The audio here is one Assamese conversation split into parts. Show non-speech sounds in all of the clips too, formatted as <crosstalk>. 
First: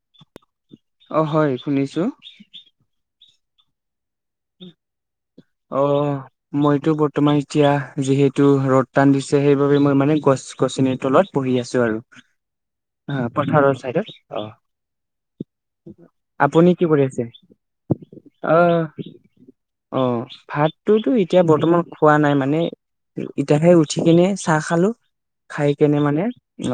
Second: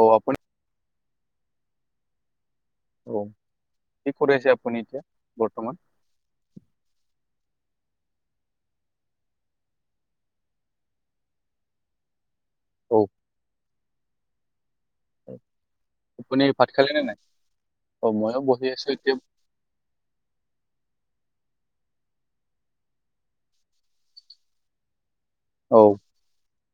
অ আপুনি অ হয় শুনিছো অ কি কৰি আছে আপুনি এতিয়া বৰ্তমান? অ মইতো বৰ্তমান এতিয়া যিহেতু ৰ'দ টান দিছে সেইবাবে মই মানে গছ গছনিৰ তলত বহি আছো আৰু অ পথাৰৰ চাইড ত অ ভাত আপুনি খালে কি নে কৰি নাই? আছে অ মইয়ো বহি আছো আহ? এতিয়া অ ভাতটোতো এতিয়া বৰ্তমান খোৱা নাই মানে ইত খাই উঠি কেনে চাহ খালো <unintelligible> খাই অ কেনে মানে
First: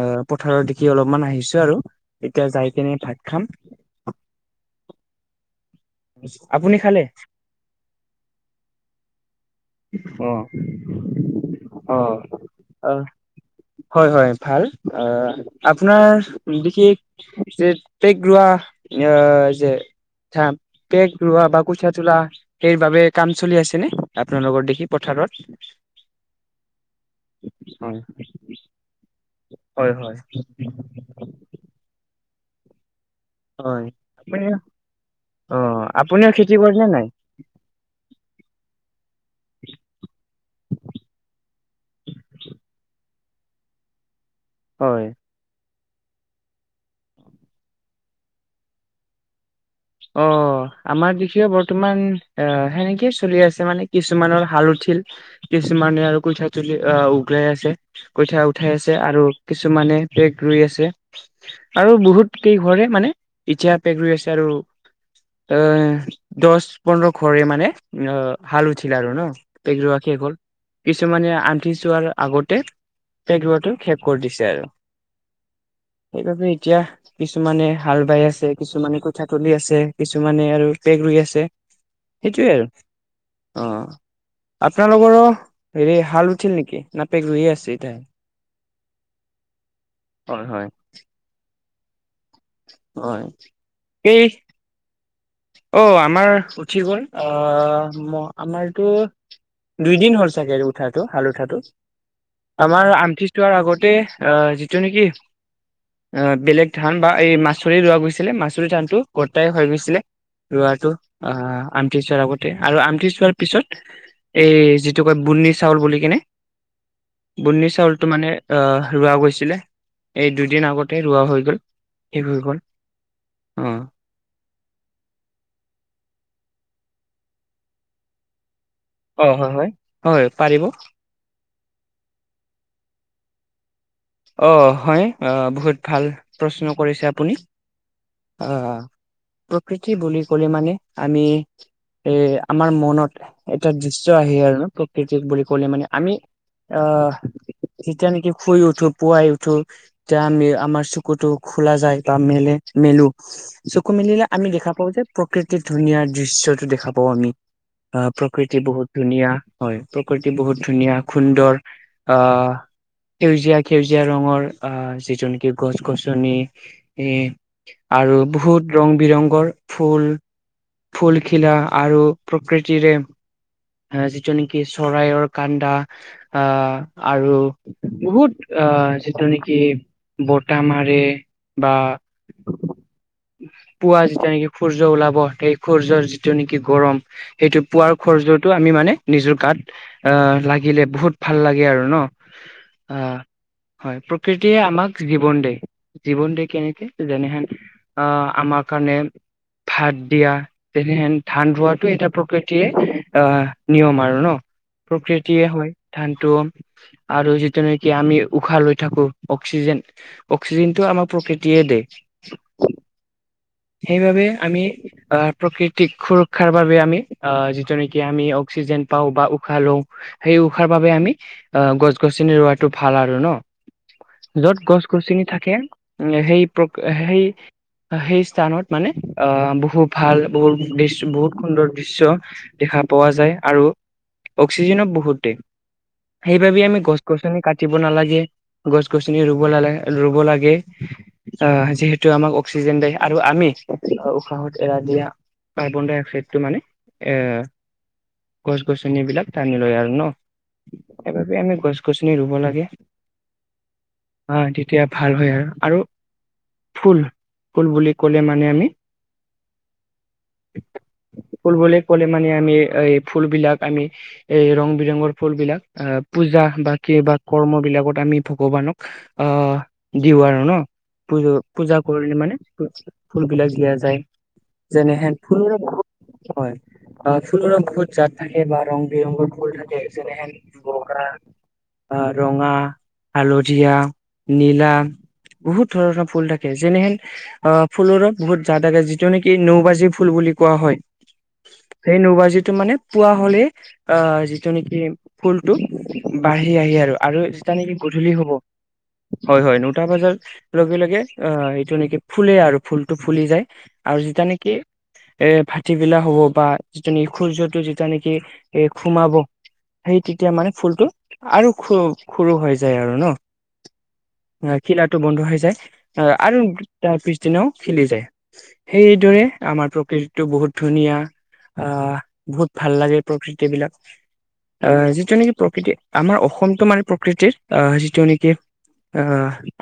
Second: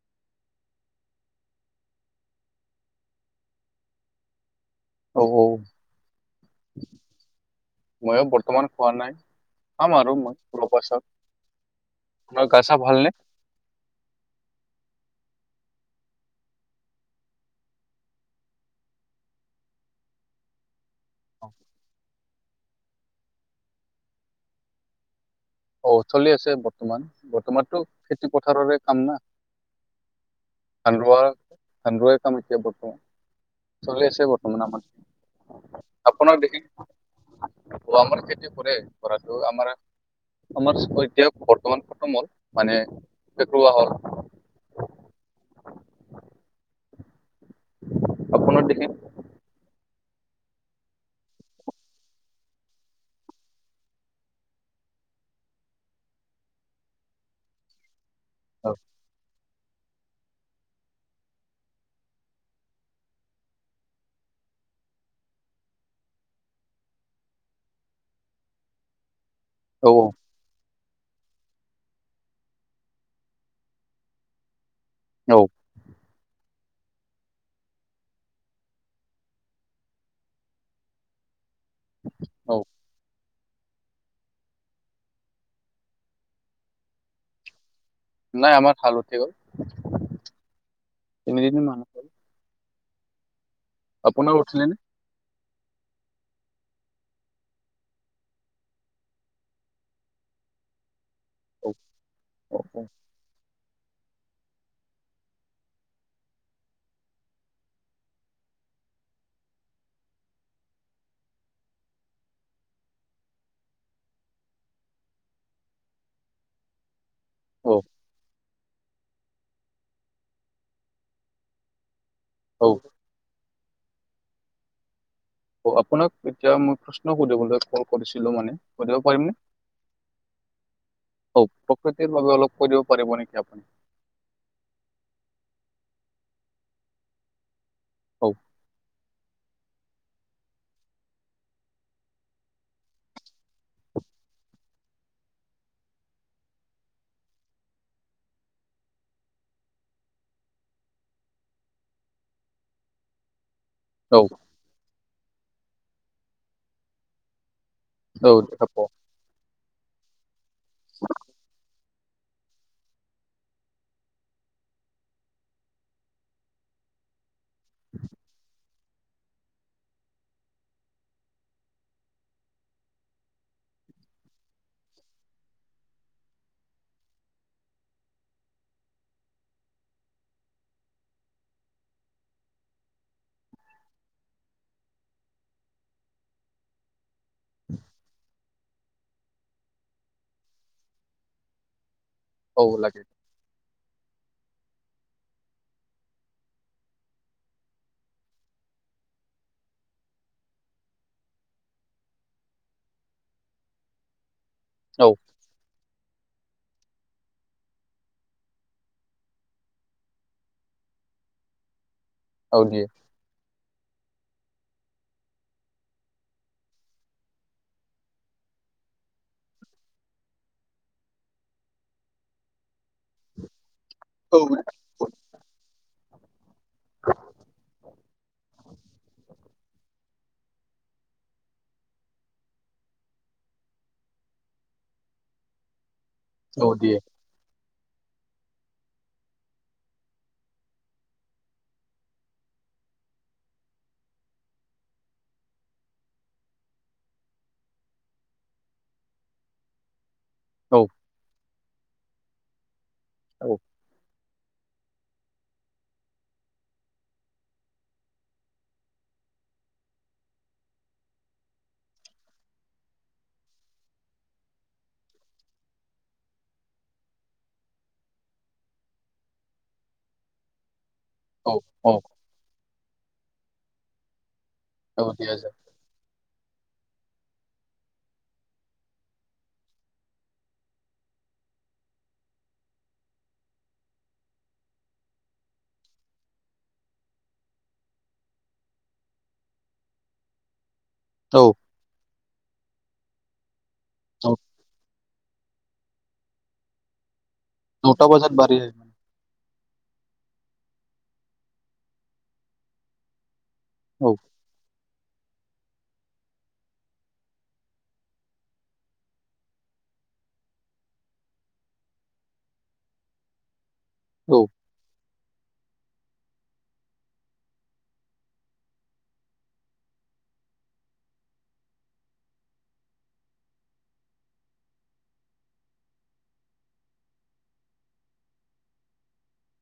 অ পথাৰত দেখি অলপমান আহিছো আৰু এতিয়া যাই কেনে ভাত খাম <unintelligible> <inaudible> অ আপুনি খালে ময়ো বৰ্তমান খোৱা নাই। খাম আৰু অ মই অলপ পাছত, অ তমাৰ গা চা অ ভালনে? <unintelligible> হয় হয় ভাল অ আপোনাৰ বিশেষ যে পেগ ৰোৱা আহ যে <unintelligible> হা পেক ৰোৱা বা কুঠিয়া তোলা সেই বাবে কাম চলি আছে নে আপোনাৰ লগৰ দেখি পথাৰত <unintelligible> অ চলি আছে বৰ্তমান বৰ্তমানটো হয় খেতি পথাৰৰে কাম না হয় হয়। ধান ৰোৱা, ধান দুৱাই কাম বৰ্তমান হয়। চলি আছে আপুনি বৰ্তমান আমাৰ, অ আপুনিও আপোনাক খেতি দেখি কৰে নে নাই? মাৰ খেতি কৰে কৰাটো আমাৰ <unintelligible> আমাৰ ঐতিহাস <unintelligible> বৰ্তমান খতম হ'ল মানে ফেকৱা হল হয় আপোনাৰ দেখে অ আমাৰ দেখি বৰ্তমান অ সেনেকেই চলি আছে মানে কিছুমানৰ হালধি কিছুমানে আৰু কঠীয়া তুলি আহ উগৰাই আছে কঠীয়া অ উঠাই আছে আৰু কিছুমানে পেক ৰুই আছে আৰু বহুত কেই ঘৰে মানে এতিয়া পেক ৰুই আছে আৰু এ দহ পোন্ধৰ ঘৰে মানে অ হালুছিল আৰু ন পেগ অ ৰোৱা শেষ হল। কিছুমানে আন্ধি চোৱাৰ আগতে পেগ্ ৰোৱাতো শেষ কৰি দিছে আৰু। অ। সেইবাবে এতিয়া কিছুমানে হাল বাই আছে, কিছুমানে কঠিয়া তুলি আছে। কিছুমানে আৰু পেক ৰুই আছে সেইটোৱে অ আৰু। অ আপোনালোকৰো হেৰি হাল উঠিল নেকি না পেক ৰুইয়ে আছে? এতিয়া নাই আমাৰ হাল উঠি গ'ল। হয় হয় তিনিজনি মানুহ হয়। এই আপোনাৰ উছিলে নে? অ আমাৰ উঠি গ'ল। আহ আমাৰতো দুইদিন হ'ল চাগে উঠাটো হাল উঠাটো অ', অ', অ', আমাৰ আমঠিচোৱাৰ আগত তে যিটো নেকি আহ বেলেগ ধান বা এই মাচুৰি ৰোৱা গৈছিলে মাচুৰি ধানটো গটাই হৈ গৈছিলে। ৰোৱাটো আহ আঠি চোৱাৰ আগতে আৰু আঠি চোৱাৰ পিছত। <unintelligible> এই যিটো কয় বিন্নী চাউল বুলি কিনে। বিন্নি অ চাউলটো মানে আহ ৰোৱা গৈছিলে, এই দুদিন আগতে ৰোৱা হৈ গ'ল। শেষ হৈ গ'ল অ অঁহ। অ আপোনাক এতিয়া মই প্ৰশ্ন সুধিবলৈ কল কৰিছিলো মানে। কৰিব পাৰিম অ নে? হয় হয় হয় পাৰিব প্ৰকৃতিৰ বাবে অলপ কৈ দিব পাৰিব নেকি? <unintelligible> অ হয় আহ বহুত ভাল প্ৰশ্ন কৰিছে আপুনি। অ', আহ প্ৰকৃতি বুলি ক'লে মানে আমি। এ আমাৰ মনত এটা দৃশ্য আহে আৰু প্ৰকৃতি বুলি কলে মানে আমি অ যেতিয়া নেকি শুই উঠো। পুৱাই উঠো যে আমি আমাৰ চুকুটো খোলা যায় বা মে মেলো। চকু মেলিলে অ', আমি দেখা পাওঁ যে প্ৰকৃতিৰ ধুনীয়াৰ দৃশ্যটো দেখা পাওঁ আমি। অ প্ৰকৃতি দেখা বহুত পাওঁ ধুনীয়া হয় প্ৰকৃতি বহুত ধুনীয়া সুন্দৰ। অ সেউজীয়া -। সেউজীয়া ৰঙৰ আহ যি যেনেকে গছ গছনি এ। আৰু বহুত। ৰং বিৰংগৰ ফুল ফুলখিলা আৰু প্ৰকৃতিৰে। যিটো নেকি চৰাইৰ কান্দা আহ আৰু বহুত-। - আহ যিটো নেকি বতাহ মাৰে বা। পুৱা যেতিয়া নেকি সূৰ্য ওলাব সেই সূৰ্যৰ যিটো নেকি গৰম। সেইটো পোৱাৰ সূৰ্যতো আমি মানে নিজৰ গাত আহ লাগিলে বহুত ভাল লাগে আৰু ন? অ লাগে। আহ হয় প্ৰকৃতিয়ে আমাক জীৱন দিয়ে জীৱন দিয়ে কেনেকে যেনেহেন আহ আমাৰ। কাৰণে। ভাত দিয়া তেনেহেন ধান ৰোৱাটো এটা প্ৰকৃতিয়ে আহ নিয়ম আৰু ন। অ', প্ৰকৃতিয়ে হয় ধানটো আৰু যিটো নেকি আমি। উশাহ লৈ থাকো অক্সিজেন অক্সিজেনটো আমাৰ প্ৰকৃতিয়ে দিয়ে। অ দিয়ে। সেইবাবে আমি অ প্ৰাকৃতিক সুৰক্ষাৰ বাবে আমি অ যিটো নেকি আমি অক্সিজেন। পাওঁ বা উশাহ লওঁ সেই উশাৰ বাবে আমি অ গছ গছনি ৰোৱাটো ভাল আৰু। ন যত অ', গছ গছনি থাকে সেই সেই। সেই স্থানত মানে আহ বহুত ভাল বহুত দৃশ্য বহুত সুন্দৰ দৃশ্য দেখা। পোৱা যায় আৰু অক্সিজেনো বহুত দিয়ে, সেইবাবে অ', আমি দিয়ে গছ গছনি কাটিব। নালাগে। গছ গছনি ৰুব লাগে ৰুব লাগে। আহ যিহেতু আমাক অক্সিজেন দিয়ে আৰু আমি উশাহত এৰা দিয়া কাৰ্বন ডাই অক্সাইডটো মানে এ গছ গছনিবলাক টানি লয় আৰু ন। অ', সেইবাবে আমি গছ গছনি ৰুব লাগে। অ', তেতিয়া ভাল হয় আৰু, আৰু ফুল ফুল বুলি ক'লে মানে আমি <inaudible> ফুল বুলি ক'লে মানে আমি এই ফুলবেলাক আমি এই ৰং বিৰঙৰ ফুল বিলাক আ পূজা বা কিবা কৰ্ম বিলাকত আমি ভগৱানক আহ দিওঁ আৰু ন পূজ অ', পূজা অ', কৰিলে মানে ফুলবিলাক দিয়া যায় যেনে অ', হেন দিয়া যায় হয় অ ফুলবিলাকৰ বহুত জাত থাকে বা ৰং বিৰংগৰ ফুল থাকে যেনেহেন বগা <inaudible> অহ ৰঙা, হালধীয়া, নীলা বহুত ধৰণৰ ফুল থাকে যেনেহেন অ ফুলত বহুত জাত যিটো নেকি নৌবাজি ফুল বুলি। বুলি কোৱা হয় অ', সেই নৌবাজিটো মানে পুৱা হলে আহ অ', যিটো নেকি। ফুলটো বাঢ়ি আহে আৰু আৰু যেতিয়া নেকি নটা গধূলি হ'ব। বজাত বাঢ়ি আহে হয় হয় নটা বজাৰ লগে লগে এইটো নেকি ফুলে আৰু ফুলটো ফুলি যায়। আৰু অ', যেতিয়া নেকি। এহ ভাটিবিলা হব বা যিটো নেকি সূৰ্যটো যেতিয়া নেকি এ সোমাব। সেই তেতিয়া মানে ফুলটো। আৰু খ খুৰু হৈ যায় আৰু অ', অ', ন খিলাতো বন্ধ হৈ যায় আৰু তাৰ পিছদিনাও খিলি যায় সেইদৰে আমাৰ প্ৰকৃতিটো বহুত বহুত ধুনীয়া আহ বহুত ভাল লাগে প্ৰকৃতি বিলাক আহ যিটো নেকি প্ৰকৃতি আমাৰ অসমটো মানে প্ৰকৃতিৰ আহ যিটো নেকি অ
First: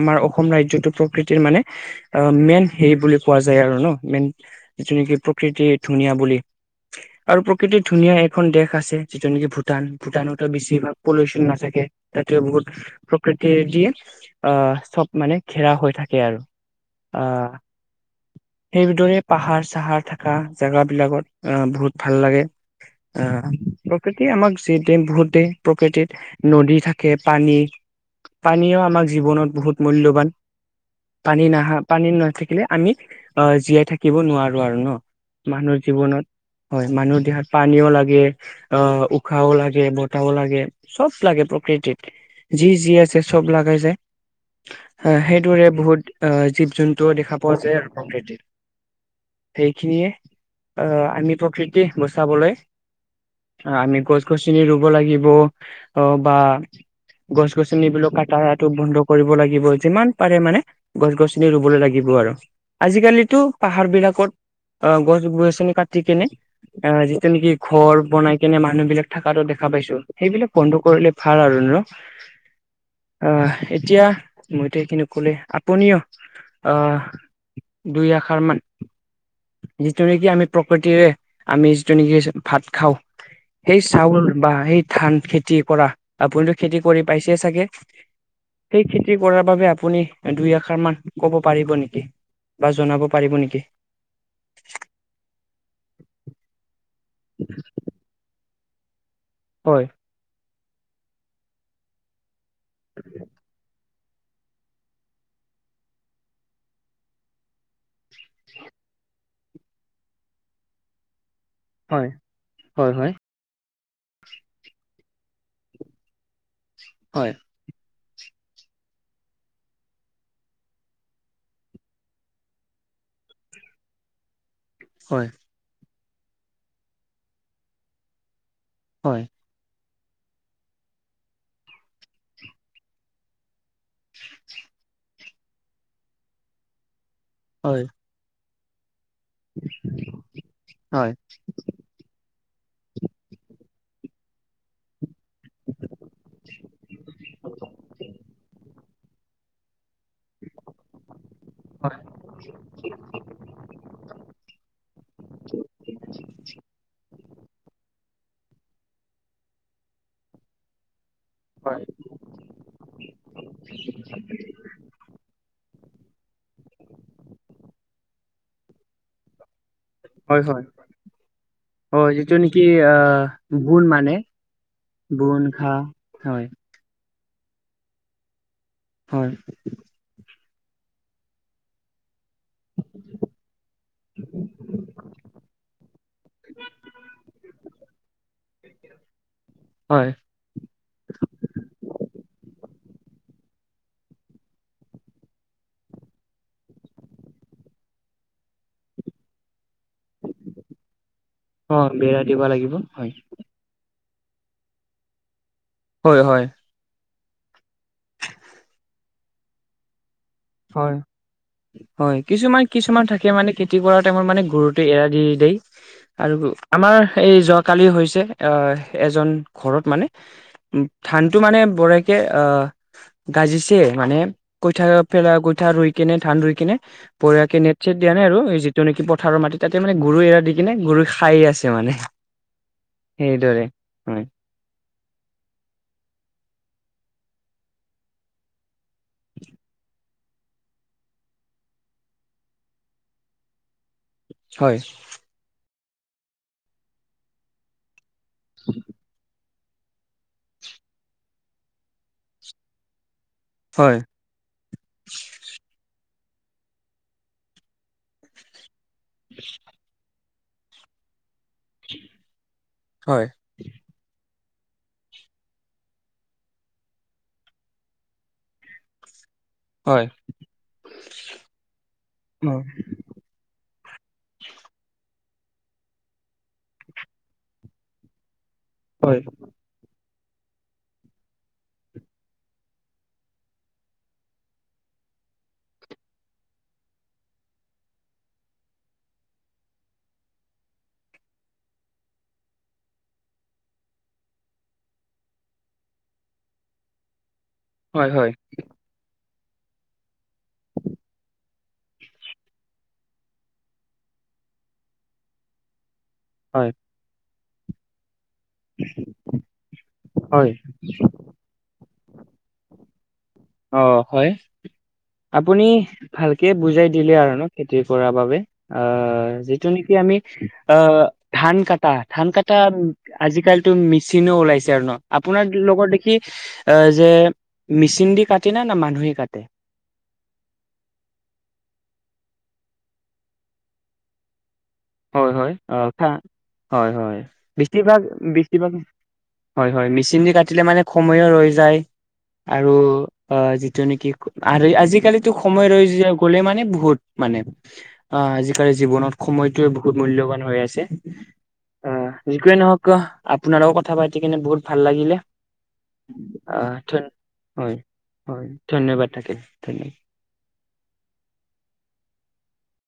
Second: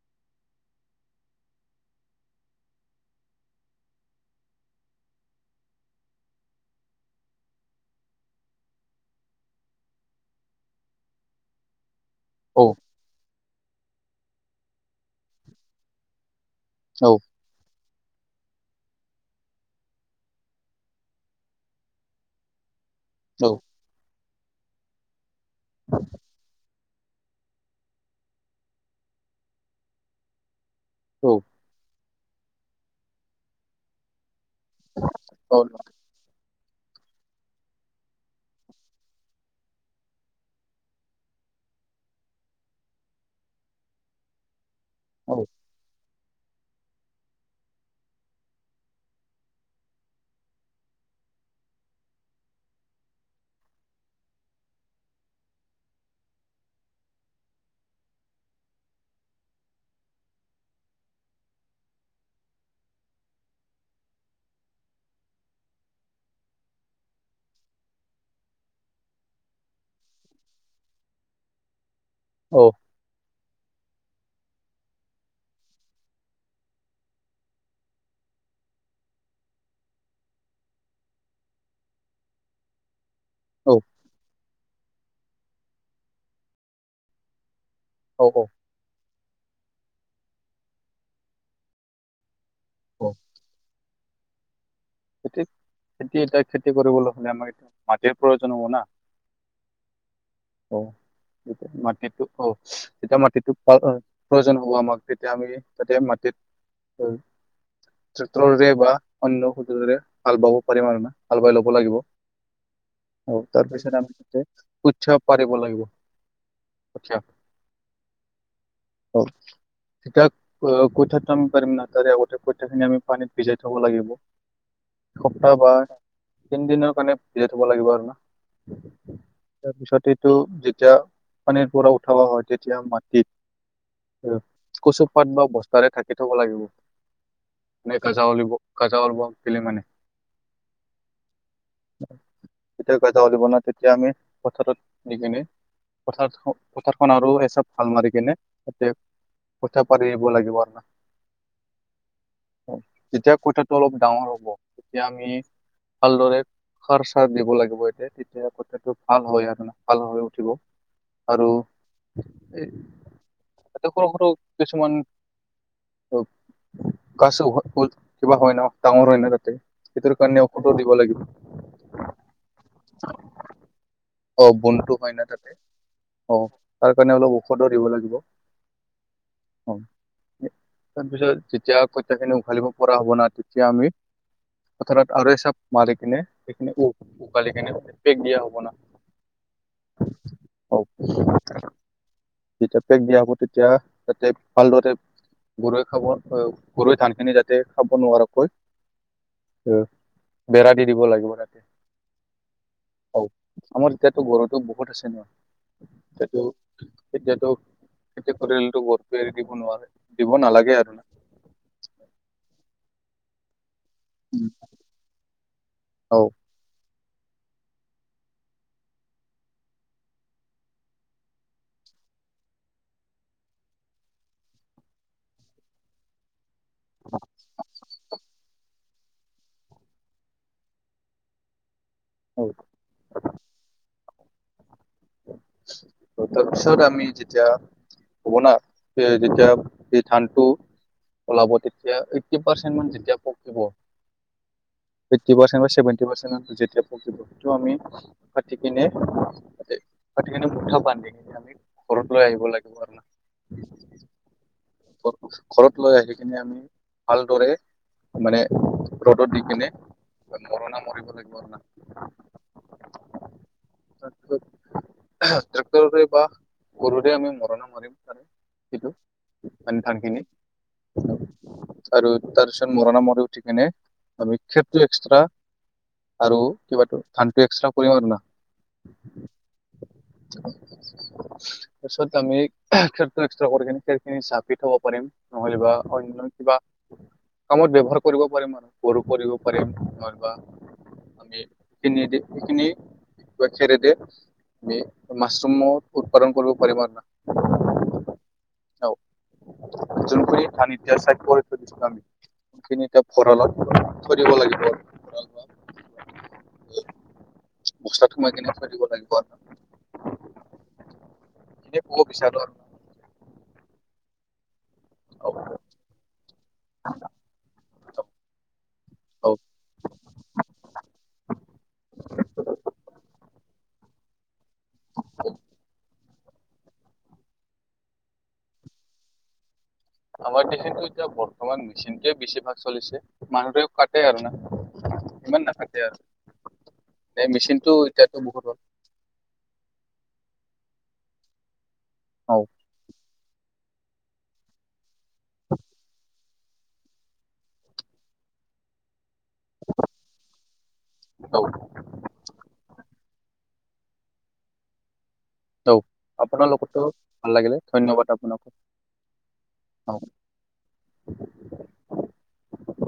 আমাৰ অসম ৰাজ্যতো প্ৰকৃতিৰ মানে অ মেইন হেৰি বুলি কোৱা যায় আৰু ন মেন যিটো নেকি প্ৰকৃতিৰ ধুনীয়া বুলি আৰু প্ৰকৃতিৰ ধুনীয়া এখন দেশ আছে যিটো নেকি ভূটান ভূটানতো বেছিভাগ পলিউশন নাথাকে ততে অ', বহুত প্ৰকৃতি দিয়ে আহ চব মানে ঘেৰা হৈ থাকে আৰু আহ সেইদৰে পাহাৰ চাহাৰ থকা জেগা বিলাকত আহ বহুত ভাল লাগে অ', অ', আহ অ', প্ৰকৃতিয়ে আমাক যি দিয়ে বহুত দিয়ে প্ৰকৃতিত নদী থাকে পানী পানীও আমাৰ জীৱনত বহুত মুল্যবান অ', অ', পানী নাহা পানী নাথাকিলে আমি অ জীয়াই থাকিব নোৱাৰো আৰু ন মানুহৰ জীৱনত হয় মানুহ দেহাত পানীও লাগে, অ উশাহও লাগে, বতাহও লাগে চব লাগে প্ৰকৃতিত যি যি আছে চব লাগাই যায় সেইদৰে বহুত আহ জীৱ- জন্তু দেখা পোৱা যায় আৰু প্ৰকৃতিত সেইখিনিয়ে আহ আমি প্ৰকৃতি বচাবলৈ অ আমি গছ গছনি ৰুব লাগিব অ বা গছ-গছনি বো কটাটো বন্ধ কৰিব লাগিব যিমান পাৰে মানে গছ-গছনি ৰুবলে লাগিব আৰু আজিকালিতো পাহাৰ বিলাকত অ গছ -গছনি কাটি কেনে অ যিটো নেকি ঘৰ বনাই কেনে মানুহ বিলাক থকাতো দেখা পাইছোঁ সেইবিলাক বন্ধ কৰিলে ভাল আৰু ন অ', অ এতিয়া মইতো এইকিনিকলে আপুনিও আহ <unintelligible> দুই আখাৰমান যিটো নেকি আমি প্ৰকৃতিৰে আমি যিটো নেকি ভাত খাওঁ সেই অ', চাউল বা সেই ধান খেতি কৰা আপুটো খেতি কৰি পাইছে চাগে অ', সেই খেতি কৰাৰ বাবে আপুনি দুইআষাৰ মান কব পাৰিব নেকি বা জনাব অ পাৰিব নেকি খেতি খেতি এ খেতি কৰিবলৈ হ'লে আমাৰ মাতিৰ প্ৰয়োজন হ'ব না হয় অ মাটিটো আহ তেতিয়া মাটিটো প্ৰয়োজন হ'ব আমাক তেতিয়া আমি তেতিয়া মাটিত তে তৰে বা অন্য সুযোগেৰে হাল বাব পাৰিম আৰু, না হাল বাই ল'ব লাগিব। হয় হয় হয় অ তাৰপিছত উৎসব পাৰিব লাগিব <inaudible> হয় অ। এতিয়া কঠীয়াটো আমি পাৰিম না তাৰে আগতে কঠীয়াখিনি আমি পানীত ভিজাই থব লাগিব। হয় এসপ্তাহ বা তিনিদিনৰ কাৰণে ভিজাই থ'ব লাগিব আৰু। হয়। তাৰ পিছতেটো যেতিয়া পানীৰ পৰা উঠাব হয় তেতিয়া মাটিত কচুপাত বা বস্তাৰে ঢাকি থব লাগিব। হয় <unintelligible> হয় তেতিয়া যেতিয়া আমি পথাৰটো সেই কেনে পথাৰ পথাৰখন আৰু এছাপ ভাল মাৰি কিনে তেতিয়া ক পাৰিব লাগিব হয় তেতিয়া কঁঠালটো অলপ ডাঙৰ হ'ব এতিয়া আমি ভালদৰে সাৰ চাৰ দিব লাগিব তেতিয়া কঠিয়াটো ভাল হয় আৰুে ভাল হৈ উঠিব আৰু হয় এইটো সৰু সৰু কিছুমান গছ কিবা হয় ন ডাঙৰ হয় ন তাতে। সেইটোৰ কাৰণে কটো দিব লাগিব অ যিটো নেকি অ গুণ মানে অ বনটো হয় ন গুণ তাতে ঘাঁহ অ হয় তাৰ কাৰণে অলপ ঔষধো দিব লাগিব। হয়। অ তাৰপিছত যেতিয়া কঠিয়াখিনি উঘালিব পৰা হ'ব না তেতিয়া আমি পথাৰত আৰু এই চাপ মাৰি কিনে সেইখিনি উঘালী কিনে পেক দিয়া হ'ব না হয় <unintelligible> <inaudible> দিয়া হব তেতিয়া তাতে ভালদৰে গৰৈ খাব গৰৈ ধানখিনি যাতে খাব নোৱাৰাকৈ বেৰা দি দিব লাগিব তাতে হয় বেৰা দিব লাগিব হয় আমাৰ এতিয়াতো গৰুতো বহুত আছে ন? হয় হয়। তেতিয়াতো এতিয়া পৰিয়ালতো বৰ্ত এৰি দিব নোৱাৰে। দিব নালাগে আৰু হয় হয় কিছুমান কিছুমান থাকে মানে কৰা টাইমত মানে গৰুটো এৰা দি দেই। আৰু আমাৰ এই যোৱাকালি হৈছে আ এজন ঘৰত মানে উ ধানতো মানে বৰাইকে অ গাজিছে মানে কই থাক ফেলা গুঠা ৰই কেনে ধান ৰুই কেনে বঢ়িয়াকে নেট চেট দিয়া নাই আৰু তেনেক পথাৰৰ মাটি মানে গৰু এৰা দি কিনে গৰু খাই আছে। মানে হওক সেইদৰে হয় তাৰপিছত আমি যেতিয়া হব ন যেতিয়া ধানটো ওলাব, তেতিয়া এইটি পাৰ্চেন্ট মান যেতিয়া পকিব হয় এইট্টি পাৰ্চেন্ত বা চেৱেণ্টি পাৰ্চেন্ত যেতিয়া পকিব, আমি পাতি কিনে পাতি কিনে মুঠা বান্ধি কিনে আমি ঘৰত লৈ আহিব লাগিব আৰু। হয় ঘৰত লৈ আহি দি কিনে আমি ভালদৰে মানে ৰ'দত দি কিনে মৰণা মৰিব লাগিব। হয়। ট্ৰেক্টৰৰে বা গৰুৰে আমি মৰণা মাৰিম কিন্তু মানে ধান হয় খিনি আৰু তাৰপিছত মৰণা মাৰি উঠি কিনে আমি খেটো এক্সট্ৰা আৰু কিবাটো ধানটো একস্ৰা কৰিম আৰু না <unintelligible> হয় তাৰপিছত আমি খেৰটো একস্ৰা কৰি কি খেৰ খিনি চাপ দি থব পাৰিম নহলে বা অন্য কিবা কামত ব্যৱহাৰ কৰিব পাৰিম আৰু গৌৰৱ কৰিব পাৰিম নাইবা নি এইখিনি দি এইখিনি খেৰে দিয় দি মাছৰুম উৎপাদন কৰিব পাৰিবা আৰু ন হয় হয় জোনপুৰী থান ইতিয়া চাইব প থৈ দিছিলো আমি <unintelligible> খিনি এতিয়া ভঁৰালত থৈ দিব লাগিব আৰু ভঁৰাল হয় বস্তাত সোমাই কেনে থৈ দিব লাগিব আৰু। হয়। এ ক'ব বিছাৰো আৰু অ হয়। <unintelligible> আপুনি ভালকে বুজাই দিলে আৰু ন খেতি কৰা বাবে আহ যিটো নেকি আমি আহ ধান কটা ধান কটা আজিকাল মেচিন ওলাইছে আৰু ন আপোনাৰ লগত দেখি অহ যে মেচিন দি কাট। কটৈ না মানুহে কাটে। আমাৰ দেখেতেতো এতিয়া বৰ্তমান মেচিনটোৱে বেছিভাগ চলিছে মানুহটোও কাটে আৰু ন হয় হয় অহ খা হয় হয় নে মেচিনটো বেছিভাগ এতিয়াতো বহুত বেছিভাগ হয় হয় মেচিন কাটি কাটিলে মানে সময়ো ৰৈ যায় হ'ল আৰু অহ যিটো নেকি আজি আজিকালিতো সময় ৰৈ যায় গ'লে মানে বহুত মানে অহ আজিকালি জীৱনত সময় এইটোয়ে বহুত মূল্যবান হৈ আছে অহ যি কি নহওক ক আপোনাৰ লগত কথা পাতি কিনে বহুত ভাল লাগিলে তৌ আহ আপোনালোকতো ধন ভাল লাগিলে হয় ধন্যবাদ আপোনোক। হয় ধন্যবাদ থাকিল ধন্যবাদ <unintelligible>